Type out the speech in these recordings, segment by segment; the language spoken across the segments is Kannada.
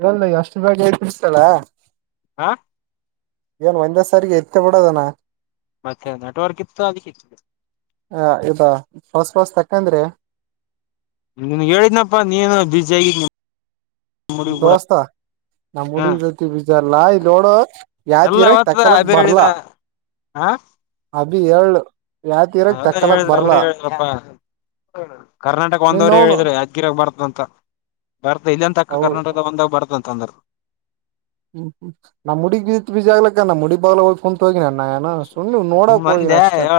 ಇವಂದ್ ಎಷ್ಟು ಬೇಗ ಯಬ್ಬಾರೆಸಿದಲ್ ಹಾ ಏನ್ ಒಂದೇ ಸಾರಿಗೆ ಎತ್ತ ಬಿಡೋದನಾ ಮತ್ತೆ ನೆಟ್ವರ್ಕ್ ಇತ್ತು ಅದಕ್ಕೆ ಹ ಇದು ಹೋಸ ಹೋಸದ ಯಾಕಂದ್ರೆ ನಿಮಗೆ ಹೇಳಿದ್ನಪ್ಪಾ ನೀನು ಬಿಜಿ ಆಗಿದ ದೋಸ್ತಾ ನಮ್ ಹ ಹುಡುಗಿ ಇವತ್ತಿಗೆ ಬಿಜಾರಲ್ಲಾ ಇಲ್ಲಿ ನೋಡ ಯಾತಿಗರಕ್ ತಕ್ಕಲಕ್ ಬರ್ಲ ಆ ಅ ಯಳ್ಳ ಹಂಗ ಹೇಳಿದ್ರ ಅವ್ರೇ ಹೇಳಿದ್ರಪ್ಪ ಕರ್ನಾಟಕ ಒಂದವ್ರೇ ನೀನ್ವ್ನು ಹೇಳಿದ್ರ ಅಕಿರ್ ಬರ್ತ ಅಂತ ಭಾರತ ಇಲ್ಲಂತಕ್ಕ ಅವ ಕರ್ನಾಟಕದ ಒಂದಾಗ ಬಾರತ ಅಂತ ಅಂದ ಹ್ಮ ನಮ ಹುಡುಗಿ ಬಿಜಿ ಆಗ್ಲಕ್ಕ ನ್ ನಮ್ಮ ಹುಡಿಗ್ ಬಾಗಲಕ ಕುಂತಿ ಹೋಗನ್ ನಾನು ಸುಮನ ನೋಡಕ ಸುಮ್ ಹೋಗಿನಿ ಅಂದೆ ಅಷ್ಟ ಹೇಳ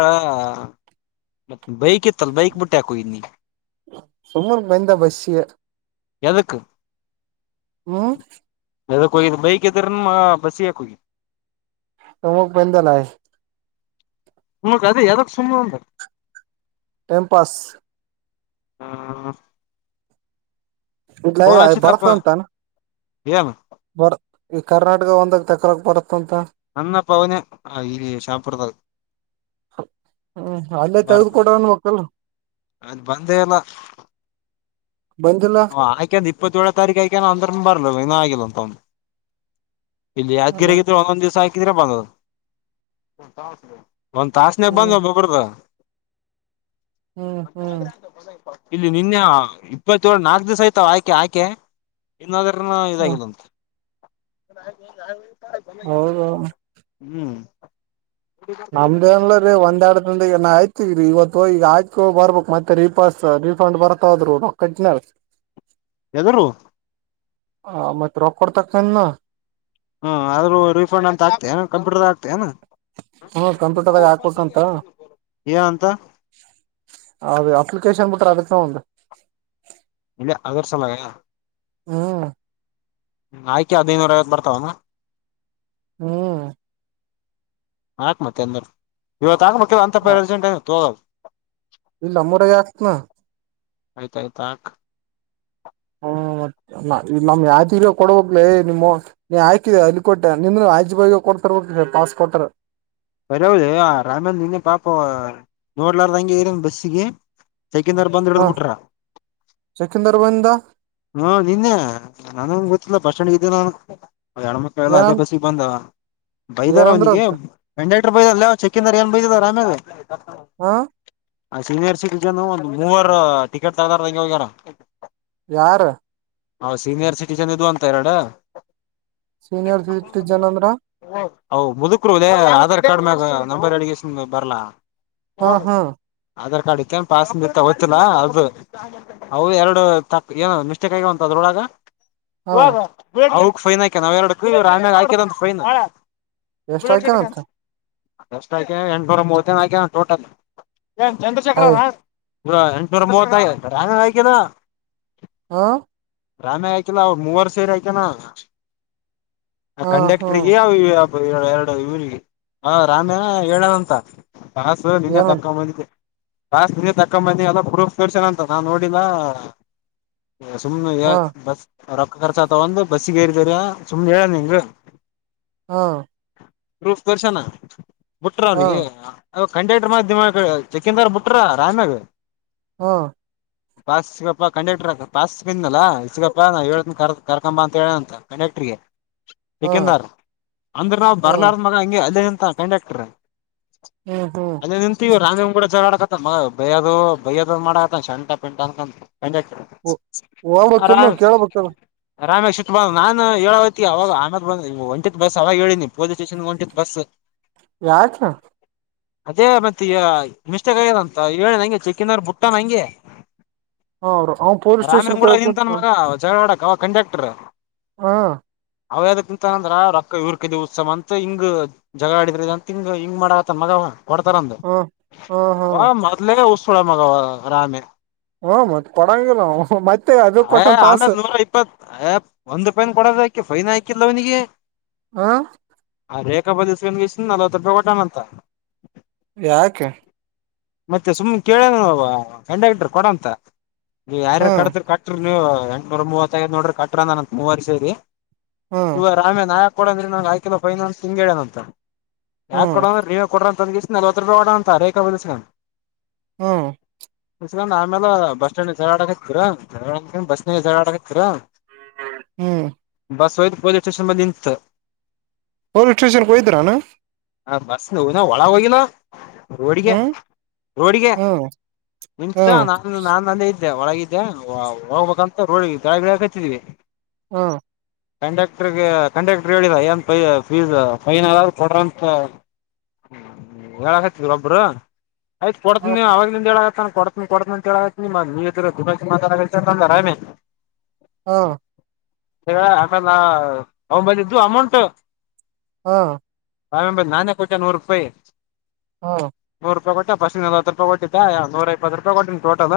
ಮತ್ ಬೈಕ್ ಇತ್ತಲ್ ಬೈಕ್ ಬಿಟ್ಟ ಯಾಕ ಹೋಗಿದ್ ನೀ ಸುಮ್ಮನೆ ಬಂದೇ ಬಸೀಗೇ ಎದುಕ್ ಹ್ಮ ಯದಕ ಹೋಗಿದಿ ಬೈಕ್ ಇದ್ದರು ಬಸ್ ಯಾಕ್ ಹೋಗಿ ಹೋಗ ಬಂದ್ಯಾ ನಾ ಉಮಕ್ ಅದೇ ಯಾದಕ್ ಸುಮ್ಮನೆ ಅಂತ ಟೈಮಪಾಸ ಹಾ ಇಲಯ ಅ ಬರ್ತದಂತಾನ ಏನ್ ಬರ ಈ ಕರ್ನಾಟಕ ಒಂದಾಗ ತಕಲಕ್ ಬರತ್ತ ಅನ್ನ ಪಾವನೆ ಆ ಇಲ್ಲಿ ಶಾಪುರದಗ ಹ್ಮ್ ಅಲ್ಲೇ ತೆಗದ ಕೊಡ ಅನಬೇಕಿಲ್ಲ ಅಲ್ಲೆ ಬಂದೇ ಇಲ್ಲ ಬಂದಿಲ್ಲ ಹ ಹಾಕಿದ ಇಪ್ಪತ್ತಏಳ ತಾರೀಕು ಹಾಕೆನಿ ಅಂದ್ರನು ಬರ್ಲ ಇನ್ನ ಆಗಿಲ್ಲ ಅಂತ ಒಂದ ಇಲ್ಲಿ ಅಲ್ಲ ಯಾದ್ಗಿರಗಿದ್ರೆ ಒಂದೊಂದ್ ದಿವಸ ಹಾಕಿದ್ರೆ ಬಂದದ ಒಂದ್ ತಾಸನಾಗ ಬಂದ್ ಹ್ಮ್ ಒಬ್ಬೊಬ್ಬ್ರ ಹ್ಮ್ ಹ್ಮ್ ಇಲ್ಲಿ ನಿನ್ನೆ ಇಪ್ಪತ್ತು ತೆಳು ನಾಕ್ ದಿವ್ಸ ಆಯ್ತಾವ ಆಯಕೆ ಆಯಕೆ ಇನ್ನಾದ್ರೂ ನು ಹ್ಮ್ ಇದಾಗಿಲ್ಲಂತೆ [unintelligible] ಹೌದು ಹ್ಮ್ ನಮ್ದನ್ ರೀ ಒಂದ್ ಎರಡ್ ದಂದೆ ಆಯ್ತು. ರೀ ಇವತ್ತು ಹೋಗಿ ಈಗ ಆಯ್ಕೋ ಬರ್ಬಬೇಕ್ ಮತ್ತೆ ರೀಪಸ್ ರಿಫಂಡ್ ಬರ್ತದ್ರು ಕಟ್ಟಿನ. [unintelligible] ಎದರವ ಆ ಮತ್ತತ್ ರೊಕ್ಕಡ್ತಕನ್ ಹಾ ಆದ್ರೂ ರಿಫಂಡ್ ಅಂತ ಹಾಕ್ತಿಯ ಕಂಪ್ಯೂಟರ್ದಾಗ ಹಾಕ್ತಿಯ ಏನ್ ಹ್ಮ ಕಂಪ್ಯೂಟರ್ದಾಗ ಹಾಕ್ಬೇಕಂತ [unintelligible] ಏನ್ ಅಂತ ಅದು ಅಪ್ಲಿಕೇಶನ್ ಬಿಟ್ರ ಅದಕ್ಕೆ ಒಂದು ಇಲ್ಲ ಅದರ್ ಸಲಾಗ ಹ್ಮ್ ಆಯ್ಕಿ ಹದೈನೂರ ಐವತ್ತು ಬರ್ತಾವನಾ ಹ್ಮ್ ಹಾಕ್ ಮತ್ತೆ ಎಂದರು ಇವತ್ತುಾಕ್ ಮ ಅಂತಪ್ಪ ಜಂಟ ತೋಗೋಲ್ ಇಲ್ಲ ನಮ್ಮೂರಾಗ ಹಾಕ್ತನ ಆಯ್ತ ಆಯ್ತಾ ಆಕ್ ಹ್ಮ ತ್ತ ಈ ನಮ್ ಯಾಜ ಕೊಡಬಕ್ಲ ನಿಮ್ಮ ನೀ ಹಾಕಿದೆ ಅಲ್ಲಿ ಕೊಟ್ಟೆ ನಿ ಆಜಿ ಬಾಗ ಕೊ ತರ್ಬೇಕ ಪಾಸ್ಪೋರ್ಟ್ರ್ ಬರಿ ಹೌದ ರಾಮೇಂದ ನಿಂ ಪಾಪ ನೋಡ್ಲಾರ ಹಂಗೆ ಇರನ್ ಬಸ್ಸಿಗೆ. ಚೆಕಿಂಗ್ ನವರು ಬಂದ್ ಹ ಹಿಡದ್ ಬಿಟ್ರ. ಸೆಕೆಂದರ್ ಬಂದ ಹಾ ನಿನ್ನೆ ನಾ [unintelligible] ಲ್ಲ ಬಸ್ ಸ್ಟ್ಯಾಂಡ್ ಇದ್ದೇ ನ ಎಣ್ಮಕ್ಕಳಲ್ಲ ಅದೇ ಏನಂದ ಬಸ್ಗೆ ಬಂದ ಬೈದಾರ ಅವನಿಗೆ ಏನಂದ್ರಂತ ಇಂಡಕ್ಟರ್ ಬೈದಲ್ಲ ಚೆಕಿಂಗ್ ರ ಏನ್ ಬೈದ ಅರಾಮ್ಯಾಗ ಹಾ ಆ ಸೀನಿಯರ್ ಸಿಟಿಜನ್ ಒಂದ್ ಮೂವರ್ ಟಿಕೆಟ್ ತಗಾರ ಹಂಗಗೆ ಹೋಗ್ಯಾರ ಯಾರು ಹಾ ಸೀನಿಯರ್ ಸಿಟಿಜನ್ ಇದು ಅಂತ ಎರಡು ಸೀನಿಯರ್ ಸಿಟಿಜನ್ ಅಂದ್ರ ಹ ಮುದುಕರುದೇ ಕಾರ್ಡ್ ಮ ನಂಬರ್ ಎಡನ್ ಬಾರ್ ಹಾ ಹಾ [unintelligible] ನಡಿಕ ಪಸ್ ತಗೋತಿಿಲ್ಲಾ ಅದು ಹ ಎರಡು ತಕ್ ಏನ ಮಿಸ್ಟೇಕ್ ಆಗ ಅಂತು ಅದ್ರೊಳಗ ಹಾ ಹ ಫೈನ್ ಆಾಕ್ಯನಾವರಡ ಆಮೇಲೆ ಹಾಕರಂತ ಫೈನ್ ಎಷ್ಟ ಆಕ್ಯರಂತ ಎಷ್ಟ ಆ ಎಂಟನೂರ ಮೂವತ್ತ ಹಾಕ್ಯಾರ ಟೋಟಲ್ ಎ [unintelligible] ಹಯ್ ಎಂಟನೂರ ಮೂವ ಆಯತದ ಹಾ ರಾಮೇ ಅಕಿಲ್ಲ ಅವ್ರ ಮೂವರು ಸೇರಿ ಆಕ್ಯಾನ ಆ ಹಾ ಹಾ ಕಂಡಕ್ಟ್ರಿಗೆ ಅವ ಏಳ ಎರಡು ಇಗೆ ಹ ರಾಮೇ ಹೇಳದಂತ ಕಾಸು ನಿನ್ನೆ ಏನಂತ ತಕ್ಕೊಂಡ ಬಂದಿದ್ದೆ ಕಾಸ್ ನಿಿ ತಕ್ಕೊಂಬಿ ಅಾವದೋ ಪ್ರೂಫ್ ತರ್ಸನಂತ ನಾನ್ ನೋಡಿಲ್ಲ ಸುಮ್ನೆ ಹಾ ಬಸ್ ರೊಕ್ಕ ಖರ್ಚ ತಗೊಂಡು ಬಸ್ ಹಸಿಗೆ ಇರ್ತೀರ ಸುಮ್ನೆ ಹೇಳನನ್ರ ಹಾ ಪ್ರೂಫ ತೋರ್ಸನಾ ಬುಟ್ರ ಹಾ ಅವಲ್ಲಿಿಗೆ ಕಂಡಕ್ಟ್ರ ಮ ಚೆಕಿಂಗ್ ರ ಬಿುಟ್ರ ರಾಮ್ಯಾಗ ಹಹ್ಮ್ಮ್ ಪಾಸ್ ಸಿಗಪ್ಪಾ ಕಂಡಕ್ಟರ್ ಪಾಸ್ ಬಿಂದಲ್ಲಾ ಸಿಗಪ್ಪಾ ನಾವು ಹೇಳೇಳ್ತ ಕ ಕರ್ಕೊಂಬ ಅಂತ ಹೇಳಂತ ಕಂಡೆಕ್ಟ್ರಗೆ ಹಾ ಚೆಕಿಂಗ್ ನವರು ಅಂದ್ರು ಹಾ ಬರ್ಲಾರದವ್ ಮಗ ಅಲ್ಲೇ ನಿಂತಂ ಕಂಡಕ್ಟರ್ ಹ್ಮ ಹೋ ರಮ್ಯಾ ನು ಗೂಡ ಜಗಳ ಬೈಯೋದು ಬೈಯೋದ್ ಮಾಡಕತ್ತ [unintelligible] ಕಂಡಕ್ಟರ್ ಹೋಗ್ಬೇಕಿಲ್ ನೀವು ಕೇಳ್ಬೇಕಲ್ [unintelligible] [unintelligible] ನಾನ್ ಹೇಳೋವತ್ಗೆ ಅವಾಗ ಆಮಾಗ ಬಂದ ಒಂಟತ್ ಬಸ್ ಅವಾಗ ಹೇಳಿನಿ ಪೊಲೀಸ್ ಸ್ಟೇಷನ್ ಒಂಟತ್ ಬಸ್ ಯಾಕಾ ಅದೇ ಮತ್ತೆ ಮಿಸ್ಟೇಕ್ ಆಗ್ಯದ ಅಂತ ಹೇಳಿ ನಂಗೆ ಚೆಕ್ಕಿನಾರ್ ಬುಟ್ಟ ನಂಗೆ ಹ ಅವ್ರು ಅವ ಪೊಲೀಸ್ ರಾಮೇ ಸ್ಟೇಷನ್ ಕೂಡ ಹೋಗಕ್ ಕುಂತ ನಿಂತನ್ ಮಗ ಚಗಳ್ವಾಡಕ್ ಅವ ಕಂಡಕ್ಟರ್ ಹಾ ಅವ್ಯಯಾವ್ದಕ್ ನಿಂತನ ಅಂದ್ರ ರೊಕ್ಕ ಇವ್ರ ಕಡೆ ಉತ್ಸಮ ಅಂತ ಹಿಂಗ ಜಗ ಆಡಿದ್ರ ಅಂತ ಹಿಂಗ ಹಿಂಗ್ ಮಾಡಕತ್ತನವ ಮಗವ ಕೊಡ್ತಾರಂದ ಹ ಹ ಹಾ ಅವ ಮೊದ್ಲೇ [unintelligible] ಪ್ಪಳ ಮಗ ರಾಮ್ಯ ಹ ಮತ್ ಕೊಡಂಗಿಲ್ಲ ಮತ್ತೆ ಅದು ಅ ಕೊಟ್ಟನ್ ಪಾಸ್ ಆಮೇಲೆ ನೂರ ಇಪ್ಪತ್ ಒಂದು ರೂಪಾಯಿನು ಕೋಡ್ ಕೆ ಫೈನ್ ಆಕಿಲ್ಲ ಅವನಿಗೆ ಹ.. ಆ ರೇಖಪ್ಪ ದೀಸಕನಪಿಸಿಂದು ನಲವತ್ತು ರೂಪಾಯಿ ಕೊಟ್ಟಾನ ಅಂತ ಯಾಕೆ. ಮತ್ತೆ ಸುಮ್ನೆ ಕೇಳೋ ಕಂಡಕ್ಟರ್ ಕೊಡಂತ ನೀವು ಯಾರ ಹ್ಮ್ ಕತರಿ ಕಟ್ರಿ ನೀವು ಎಂಟನೂರ ಮೂವತ್ತು ನೋಡ್ರಿ ಕಟ್ರ ಅನ ಮೂವಾರಿ ಸೇರಿ ಹ್ಮ್ ಇವಾಗ ರಾಮ್ಯ ನಾಯಕ್ ಕೊಡಂದ್ರೆ ನಗೆ ಆಕ್ರಿ ಫೈನ್ ಇಂಗೆ ಹೇಳವನಂತೆ ಯಾಕ ಹ್ಮ್ ಕೊಡ ನೀವ ಕೊಡ್ರಂತಂದಗಸ ನಲ್ವ ರೂಪಾಯಿ ಕೊಡ ಅಂತ ಅ ರೇಕ ಬಸ ಹ್ಮ ಆಮೇಲೆ ಬಸ್ ಸ್ಟ್ಯಾಂಡ್ ಜಗಾಡ ಆಕತ್ತ ಬಸ್ ಝರಡಕತ್ತರ ಹ್ಮ್ ಬಸ್ ಒಯ್ತು ಪೊಲೀಸ್ ಸ್ಟೇಷನ್ ಬಂದಿ ನಿಂತ್ ಪೊಲೀಸ್ ಸ್ಟೇಷನ್ ಕ ಹೋಗಿದ್ದರೇನು ಹ ಬಸ್ ನೋ ವಿನ ಒಳಗ ಹೋಗಿಲ್ಲ ರೋಡಿಗೆ ಹ್ಮ್ ರೋಡಿಗೆ ಹ್ಮ್ ಇಂಷ್ಟ ಹ್ಮ್ ನಾನು ನಾನಲ್ಲೇ ಇದ್ದೆ ಒಳಗಿದ್ದೆ ಹೋಗ್ಬೇಕಂತ ರೋಡಿಗೆ ಕೆಳಗೆ ಇಳಿಯಕಾತಿದ್ವಿ ಹಾ ಕಂಡಕ್ಟರ್ಗೆ ಕಂಡಕ್ಟರ್ ಹೇಳಿರಾ ಏನ್ ಫೀಸ್ ಫೈನ್ ಏನಾದ್ರೂ ಕೊಡ್ರಂತ ಹೇಳಕತ್ತ ಒಬ್ಬರು ಆಯ್ತ ಕೊಡ್ಡತಿನಿ ಹ್ಮ್ ನೀವುವಾಗಲಿಂದ ಹೇಳ. ಕೊಡ್ತೀನಿ ಕೊಡ್ತೀನಿ ಅಂತ ಹೇಳತಿನಿ ನೀವ ಇದ್ರ ದುಮಿ ಮಾತಾಡ ಅಂತಂದ್ರ ಆರಾಮೆ ಹಾ.. ಹ ಆಕಲ್ಲ ಅವನು ಬಂದಿದ್ದು ಅಮೌಂಟ್ ಹಾ. ಆಮೇಲೆ ನಾನೇ ಕೊಟ್ಟೆ ನೂರು ರೂಪಾಯಿ ಹಾ. ನೂರು ಕೊಟ್ಟ ಫಸ್ಟ್ ನಲ್ವತ್ತು ರೂಪಾಯಿ ಕೊಟ್ಟಾ ನೂರೈಪ್ಪತ್ತು ರೂಪಾಯಿ ಕೊಟ್ಟಿನ ಟೋಟಲ್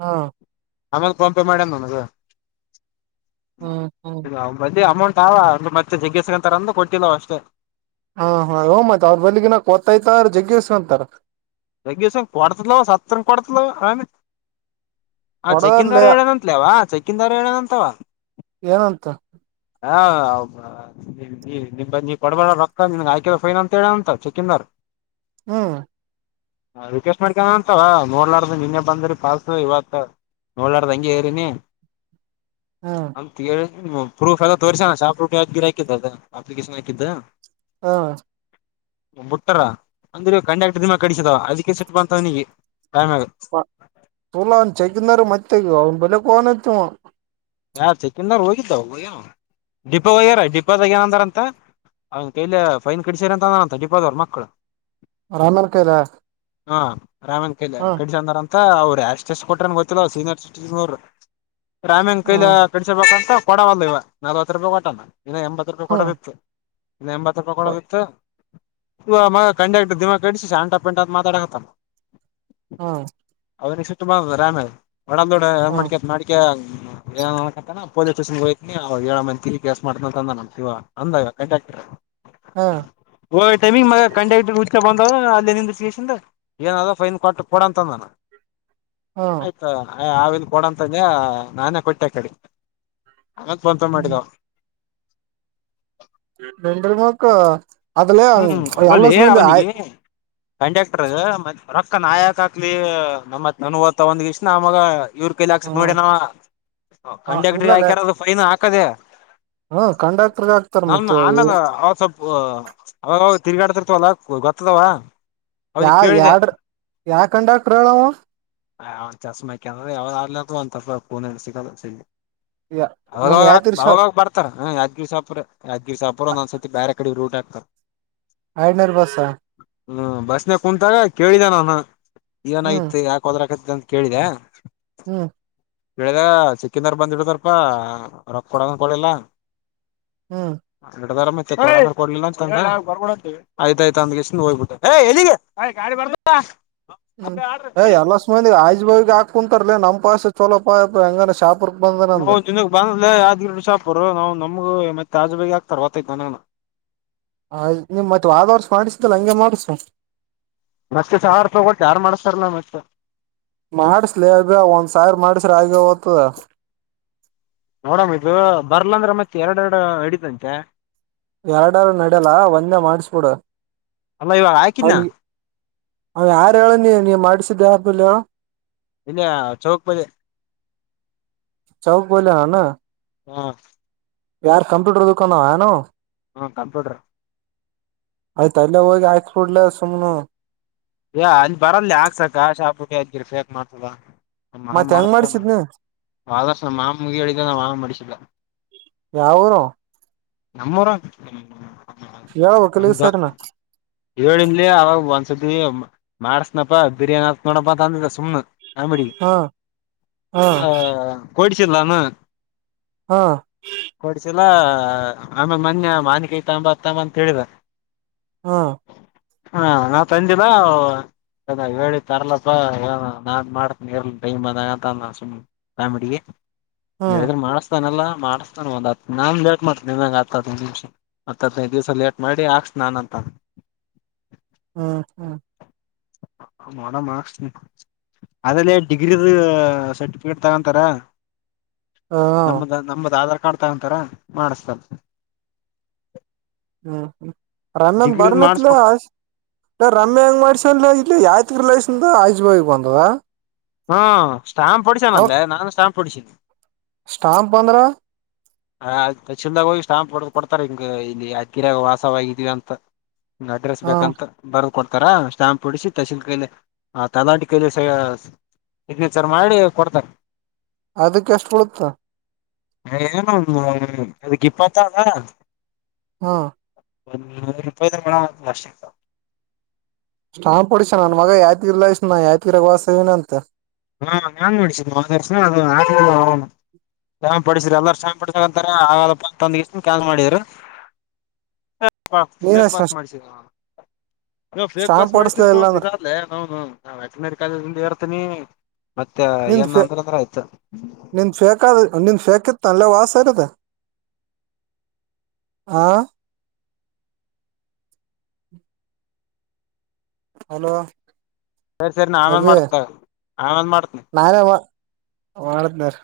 ಹಾ ಆಮೇಲೆ ಫೋನ್ ಪೇ ಮಾಡವ್ನೆ ನನಗ [inaudible] ಹ್ಮ್ ಹ್ಮ್ ಅಮೌಂಟ್. ತಾವ ಅಂದ ಮತ್ತೆ ಜಗ್ಗಸ್ಕಂತಾರಂದು ಕೊಟ್ಟಿಲ್ಲವ ಅಷ್ಟೇ. ಹಾ ಹಾ ಓ ಮತ್ತೆ ಅವ್ರ ಬಲ್ಲಿಗಿನತ್ತಯ್ತ ಜಗ್ಗಿಸ್ಕಂತಾರ. ಜಗ್ಗಿಸ್ಕಂಡ್ ಕೊಡತಲ ಸತ್ತರಂಗ ಕೊಡತಲ ಆ ಆ ಚೆಕ್ಕನ್ ದಾರ ಹೊಡದಲ್ಲೇ ಹೇಳೋಣ ಅಂತಲವಾ ಚೆಕ್ಕನ್ ದಾರ ಹೇಳೋಣಂತವಾ ಏನಂತ ಹಬ ನೀ ನಿ ನೀ ಕೊಡಬ ರೊಕ್ಕ ನಿನ್ಗೆ ಆಯ್ಕದ ಫೈನ್ ಅಂತ ಹೇಳಂತ ಚೆಕ್ಕಿಂದರು. ಹ್ಮ್ ಹ ರಿಕ್ವೆಸ್ಟ್ ಮಾಡ್ಕ ಅಂತವ ನೋಡ್ಲಾರ್ದು ನಿನ್ನೆ ಬಂದ್ರರಿ ಪಾಲ್ಸ ಇವತ್ತು. ನೋಡ ಲಾರ್ದ ಹಂಗೆ ರಿನಿ ಹ್ಮ್ ಅಂತ ಹೇಳಿ ಹೂ ಪ್ರೂಫ್ ಎಲ್ಲ ತೋರ್ಸಣ ಸಾಕು ಹಾಕಿದ್ದ ಅದ ಅಪ್ಲಿಕೇಶನ್ ಹಾಕಿದ್ದ. ಹಾ ಬಿಟ್ಟಾರ ಅಂದ್ರೆ ಕಂಡ್ಯಾಕ್ಟರ್ ದಿಮಾಕ್ ಕಡಿಸಿದ ಅದಕ್ಕೆ ಸಿಟ್ ಬಂತವನೀಗೆ ಪ ಅವನ್ ಚೆಕಿಂದಾರ ಮತ್ತೆ ಇವಾಗ ಅವ್ನ್ ಬಲೆ [unintelligible] ಯಾ ಚೆಕ್ಕಂದಾರರು ಹೋಗಿದ್ದವು ಯ ಡಿಪ್ಯಾರ ಡಿಪೋದಾಗಾ ಏನಂದಾರ ಅಂತ. ಅವನ್ ಕೈಲಿ ಫೈನ್ ಕಡಿಸಾರ ಅಂತ ನಾನನ್ ಡಿಪೋ ಅವ್ರ ಮಕ್ಳು ರಾಮನ್ ಕೈಲ ಹಾ ರಾಮನ್ ಕೈಲ ಹ ಕಟ್ಲಿ ಅಂದಾರ ಅ ಅವ್ರು ಎಸ್ಟ್ ಕೊಟ್ರನ್ ಗೊತ್ತಿಲ್ಲ ಸೀನಿಯರ್ ಸಿಟಿಜನ್ ಅವರು ರಾಮೇನ್ ಹ ಕೈಲ ಕಟ್ಟಿಸಬೆಕಂತ. ಕೊಡವಲ್ಲ ಇವ ನಲ್ವತ್ತು ರೂಪಾಯಿ ಕೊಟಾನ ಇನ್ನ ಎಂಬತ್ ರೂಪಾಯಿ ಹ ಕೊಡೋದೀತ್ತು. ಇನ್ನ ಎಂಬತ್ ರೂಪಾಯಿ ಕೊಡೋದು ಹ ಇತ್ತು ಇವ ಮಗ ಕಂಡಕ್ಟರ್ ದಿಮಾ ಕಡಿಸಿ ಶಂಟಾ ಪೆಂಟ ಅಂತ ಮಾತಾಡಕಥನ ಹಾ. ಅವದನಿಗೆ ಸಿಟ್ಟು ಬಂಧಿತ ರಾಮೆನ ಒಡ ದೋಡಏ ಹ ಮಾಡ್ಕ ಮಾಡಿಕ. ಏ ಅನ್ಕತಾನ ಪೊಲೀಸ್ ಸ್ಟೇಷನ್ ಹೋಗ್ತನಿ ಅವ ಏಳ ಮಂದಿ ಕೇಸ್ ಮಾಡತ ಅಂದ ನವ ಅಂದ ಈವಾ ಕಂಟಾಕ್ಟರ್. ಹ ಹೋಗಿ ಟೈಮ್ ಗೇ ಮಾತ್ರ ಕಂಡಕ್ಟರ್ ಹೇ ಹುಚ್ಚೇ ಅಲ್ಲಿ ಸ್ಟೇಷನ್ ದಾಗ ಏನ್ ಆದ ಫೈನ್ ಕೊಟ್ಟ ಕೊಡಂತ ಹ ಆಯ್ತಾ. ಅಯ್ ಆಲ್ ಕೊಡಂತನ್ ನಾನೇ ಕೊಟ್ಟೆ ಆಕಡೆ ಆಮೇಲೆ ಫೋನ್ ಪೆ ಮಾಡಿದಾವ [unintelligible] ಅದ್ರಲ್ಲೇ ಹ್ಮ್ ಅಲ್ಲಲ್ಲಿ ಅಲ್ಲಾಸ್ ಬಂದೆ ಅವನಿಗೆ ಕಂಡಕ್ಟರ್ ರೊಕ್ಕ ನಾನ್ ಯಾಕೆ ಆಕ್ಲಿ ನಮ್ಮತ್ ಒಂದ ಇಷ್ಟ ನಮಗ ಇವ್ರ ಕೈಲಿ ಹಾಕ್ಸಕ್ ನೋಡಣ ಹ ಆವಾ ಕಂಡಕ್ಟ್ರ ಇಲ್ಲಲ್ಲೇ ಹಾಕ್ಯಾರ ಫೈನ್ ಹಾಕದೆ. ಹ್ಮ ಕಂಡಕ್ಟರ್ಗ ಆಗ್ತಾರ ನಾನು ಮತ್ತೆ ಆಮೇಲೆ ಇವ್ರು ಅವ ಸ್ವಲ್ಪ [unintelligible] ತಿರುಗಾಡಡ್ತಿರ್ತವಲ್ಲ ಗೊತ್ತದಾವ. ಯಾ ಯಡ್ರ ಯಾವ ಕಂಡಕ್ಟ್ರ ಹೇಳ ಅವ ಅವ ಚಸ್ಮಾಕ ಅಂದ್ರ ಯಾವ ಯಾವಾಗಗಾದ್ರೂ ಫೋನೇನು ಸಿಗದು ಯ ಅವಾಗವಾಗ ಅವಾಗವಾಗ ಬರ್ತಾರಾ ಯಾದಗಿರ್ ಸಹಪುರ ಯಾದಗಿರಿ ಸಹಪುರ ಒಂದ್ ಸತಿ ಬೇರೆ ಕಡೆ ರೂಟ್ ಹಾಕ---! ಐದ್ ನೂರಾ ಬಸ್ಸ ಹಾ ಹ್ಮ್ ಬಸ್ನ ಕುಂತಾಗ ಕೇಳಿದೆ ನಾನ ಹ್ಮ್ ಏನಾಗಿತ್ತು ಯಾಕ ಹೋದ್ರಕ ಅಂತ ಕೇಳಿದೆ. ಹ್ಮ್ ಬೆಳಿಗ್ಗೆ ಚೆಂಕಿಂಗ್ ಅವ್ರು ಹಿಡಿದಿಡ್ರಪ್ಪ ರೊಕ್ಕ ಕೊಡಂದ ಕೊಡಲಿಲ್ಲ. ಹ್ಮ್ ಹಿಡಿದರೆ ಮತ್ತೆ ಕೊಡು ಅಂದ್ರೆ ಕೊಡ್ಲಿಲ್ಲ ಅಂತ ಅಂದೇ ಆಯ್ತಾಯ್ತ ಅವ್ನ್ ಗೆಸ್ಸ್ ನಿಂದ ಹೋಗ್ಬಿಡು ಹ್ಮ್ ಎಲ್ಲ ಸಂದ ಆಜ್ ಬಾವಿಗೆ ಹಾಕ ಕುಂತಾರಲ ನಮ್ಮ್ಸ್ ಚಲೋಪ ಹಂಗ ಶಾಪ ನಮಗೆ ಒಂದು ದಿನಗ್ ಬಾ ಅನ್ನರಲೇ ಯಾದಗಿರಿ ಶಾಪರು ನಾವ್ ನಮ್ಗ ಮತ್ತೆ. ತಾಜುಬೇಗ ಆಕ್ ತರ್ವತೈತ ನಾನ. ಹ ನಿಮ್ ಮತ್ ವಾದ ವರ್ಸ ಮಾಡಿಸ್ದಲ್ಲ ಹಂಗೆ ಮಾಡಸ---! ಮತ್ತೆ ಸಾವಿ ರೂಪಾಯಿ ಕೊಟ್ಟು ಯಾರು ಮಾಡಸ್ತಾರಲ್ಲ ಮತ್ತೆ ಮಾಡಸಲೇ ಅದು ಒಂದ್ ಸಾವಿರ್ ಮಾಡಸ್ರ ಆಗ್ಯದ ನೋಡಮ ಇದು ಬರ್ಲ ಅಂದ್ರೆ ಮತ್ತತ್ ಎರಡೆರಡು ನೆಡಿತ್ತಂತೆ ಎರಡಾರು ನಡ್ಯಲ್ಲ ಒಂದೇ ಮಾಡಿಸಬಿಡು ಅಲ್ಲ ಇವಾಗ ಹಾಕಿದ್ನ ಅವ ಯಾರು ಹೇಳ ನೀ ನೀ ಮಾಡಿಸಿದ್ದೆ ಅವದ್ರಲ್ಲಿ ಹೇಳು ಇಲ್ಲೆಯ ಚೌಕಪದಿ. ಚೌಕ ಬೋಲಾನ. ಹಾ. ಯಾರ್ ಕಂಪ್ಯೂಟರ್ ದುಕಾನ ಏನು ಹ್ಮ ಕಂಪ್ಯೂಟರ್. ಆಯ್ತು ಅಲ್ಲೇ ಹೋಗಿ ಹಾಕಿಸಿಬಿಡ್ಲೆ ಸುಮ್ನೆ ಏ ಅಲ್ಲಿ ಬರಲ್ಲೆ ಹಾಕಿಸಕ್ಕ ಆ ಶಾಬುಟ್ಟದಿರ್ ಬಕ್ ಮಾತಲ್ಲ. ನ ಮಾಮ ಮತ್ ಹೆಂಗ್ ಮಾಡಿಸತಾನ ಮಾಡ್ಸಿದ್ನಿ ವಾದ್ ವರ್ಷ ನಮ್ಮ ಮಾವನಿಗೆ ಹೇಳಿದೆ ಅವ್ನೆ ಮಾಡಿಸಿದ್ದ ಯಾವ ಊರು ನಮ್ಮೂರ ಹೇಳ್ಬೇಕಲ್ ಈ ನಮ್ದ ಸರಿನ ಹೇಳಿಡ್ಲೆ ಅವಾಗ ಒಂದ ಸತಿ ಮಾಡಸನಪ್ಪ ಬಿರಿಯಾನಿ ಹತ್ ನೋಡಪ ಅಂತ ಅಂದಿದ್ದ ಸುಮ್ನೆ. ಕಾಮಿಡಿ ಹಾ ಹಾ ಕೊಡಿಸಲೆನ ಹಾ. ಎಲ್ಲ ಆಮೇಲೆ ಮೊನ್ನೆ ಮಾವಿನ ಕಾಯಿ ಬರ್ತಾದ ಅಂತ ಹೇಳಿದ. ಹಾ ಹಾ ನಾವ್ ತಂದಿದ್ದ ನಾವ ಹೇಳಿ ತರ್ಲಪ್ಪಾ ಏ ನಾನ್ ಮಾಡ್ತನಿ ಇರ್ ಟೈಮ್ ಅದ ಅಂತ ಅ ಸುಮ್ಮ್ನೆ. ಕಾಮಿಡಿಗೆ ಹಾ ನೀವ್ ಹೇಳಿದ್ರೆ ಮಾತಾತಾನೇ ಅಲ್ವಾ ಮಾಡ್ತಾನ ಒಂದ್ ಹತ್ ನಾನ್ ಲೇಟ್ ಮಾಡ್ತನ ನಿಮಗೆ ಹದಿನದು ದಿವ್ಸ ಹದಿನೈದು ದಿವಸ ಲೇಟ್ ಮಾಡಿ ಹಾಕ್ಸ್ ನಾನ ಅಂತ. ಹ್ಮ ಹ್ಮ. ಮಾಡುವ ಮಾಡು ಆದದ್ರಲ್ಲಿ ಡಿಗ್ರಿ ಸರ್ಟಿಫಿಕೇಟ್ ತಗೊಂತಾರ. ಹ ನಮ್ದ ನಮ್ದ ಆಧಾರ್ ಕಾರ್ಡ್ ತಗೊಂತಾರ ಮಾಡಸ್ತಲ್. ಹ್ಮ್ ಹ್ಮ್ ರಮ್ಯಾನ್ ಬರ್ನತ್ಲ ಮಾಡಿಸಕೊ ರಮ್ಯಾ ಹೆಂಗ್ ಮಾಡ್ಸಲ್ ಇ ಯಯ್ತ್ಲ ಇ ಆಯುಜ್ ಬಾಗಕ್ ಬಂದದಾ. ಹಾ ಸ್ಟಾಂಪ್ ಹೊಡಿಸನಲ್ಲೇ ನಾನು ಸ್ಟಾಂಪ್ ಹೊಡಿಸಿನಿ. ಸ್ಟಾಂಪ್ ಪಂದ್ರ. ಹ ಚಲ್ದಾಗ ಹೋಗಿ ಸ್ಟಾಂಪ್ ಹೊಡ್ ಕೊಡ್ತಾರೆ ಹಿಂಗ ಇಲ್ಲಿ ಅದ್ಗಿರ ವಾಸವಾಗಿದೀವಿ ಅಂತ. ಅಡ್ರೆಸ್ ಹಾ ಬೇಕಂತ ಬರು. ಕೊಡ್ತಾರ ಸ್ಟ್ಯಾಂಪ್ ಹೊಡಿಸಿ ತಸೀಲ್ ಕೈಲೆ ತಲಾಟಿ ಕೈಲೆ ಸ. ಸಿಗ್ನೇಚರ್ ಮಾಡಿ ಕೊಡ್ತನೆ. ಅದಕ್ಕೆ ಎಷ್ಟ ಬಿಡುತ್ತ. ಏನು ಅದಕ್ಕೆ ಇಪ್ಪತಾನಾ. ಹಾ. ಒಂದುೂರು ರೂಪಾಯಿದ್ರ ಮೇಡಮ್ ಲಾಸ್ಟಿಕ್. ಸ್ಟಾ ಪಡಸ ನನ್ ಮಗ ಯಾತಿ ಇರ್ಲ್ಲ ಇ ನ ಯಾತಿರಾಗ ವಾಸವನ ಅಂತ. ಹಾ ನಾನ್ ನೋಡಿಸಿದ್ನ ಶ್ರಮಯ ಪಡಿಸ್ರಿ ಎಲ್ಲಾರ ಶ್ರಯ ಪಡಿಸಕಂತ ಆಗಲ್ಲಪ್ಪ ತಂದ ಕೆಲ್ಸ ಮಾಡಿದ್ರರು. [unintelligible] ಪ ನೀನ ಶೇಪಸ್ ಮಾಡಿಸಿ. ನೀ ಫೇಕ್ ಬಸ್ ಸ್ಟಾಂಪ್ ಹೊಡಸ್ಲ ಮಾಡಿದೀರ್ನ ಇಲ್ಲ ಅಂತ ಅಂದ್ರ ಬಾದ್ಲೇ ನ್ನು ನಾ ವೆಟನರಿ ಕಾಲೇಜ್ದ ಇರ್ತೀನಿ. ಮತ್ತೆ ನಿಂದ ಏನ್ ಅಂದ್ರ ಅಂದ್ರ ಆಯ್ತು ನಿಂದ ೇಕಾದ ನಿ. ಶೇಕ ತಲ್ಲ ವಾಸ ಸರಿದ ಹಾ. ಹಲೋ. ಸರಿ ಸರಿ ನಮೇಂದ ಅಬಿ ಮಾಡ್ತ ಆಮೇಂದ ಮಾಡ್ತನ. ಅವಳದನಾರ.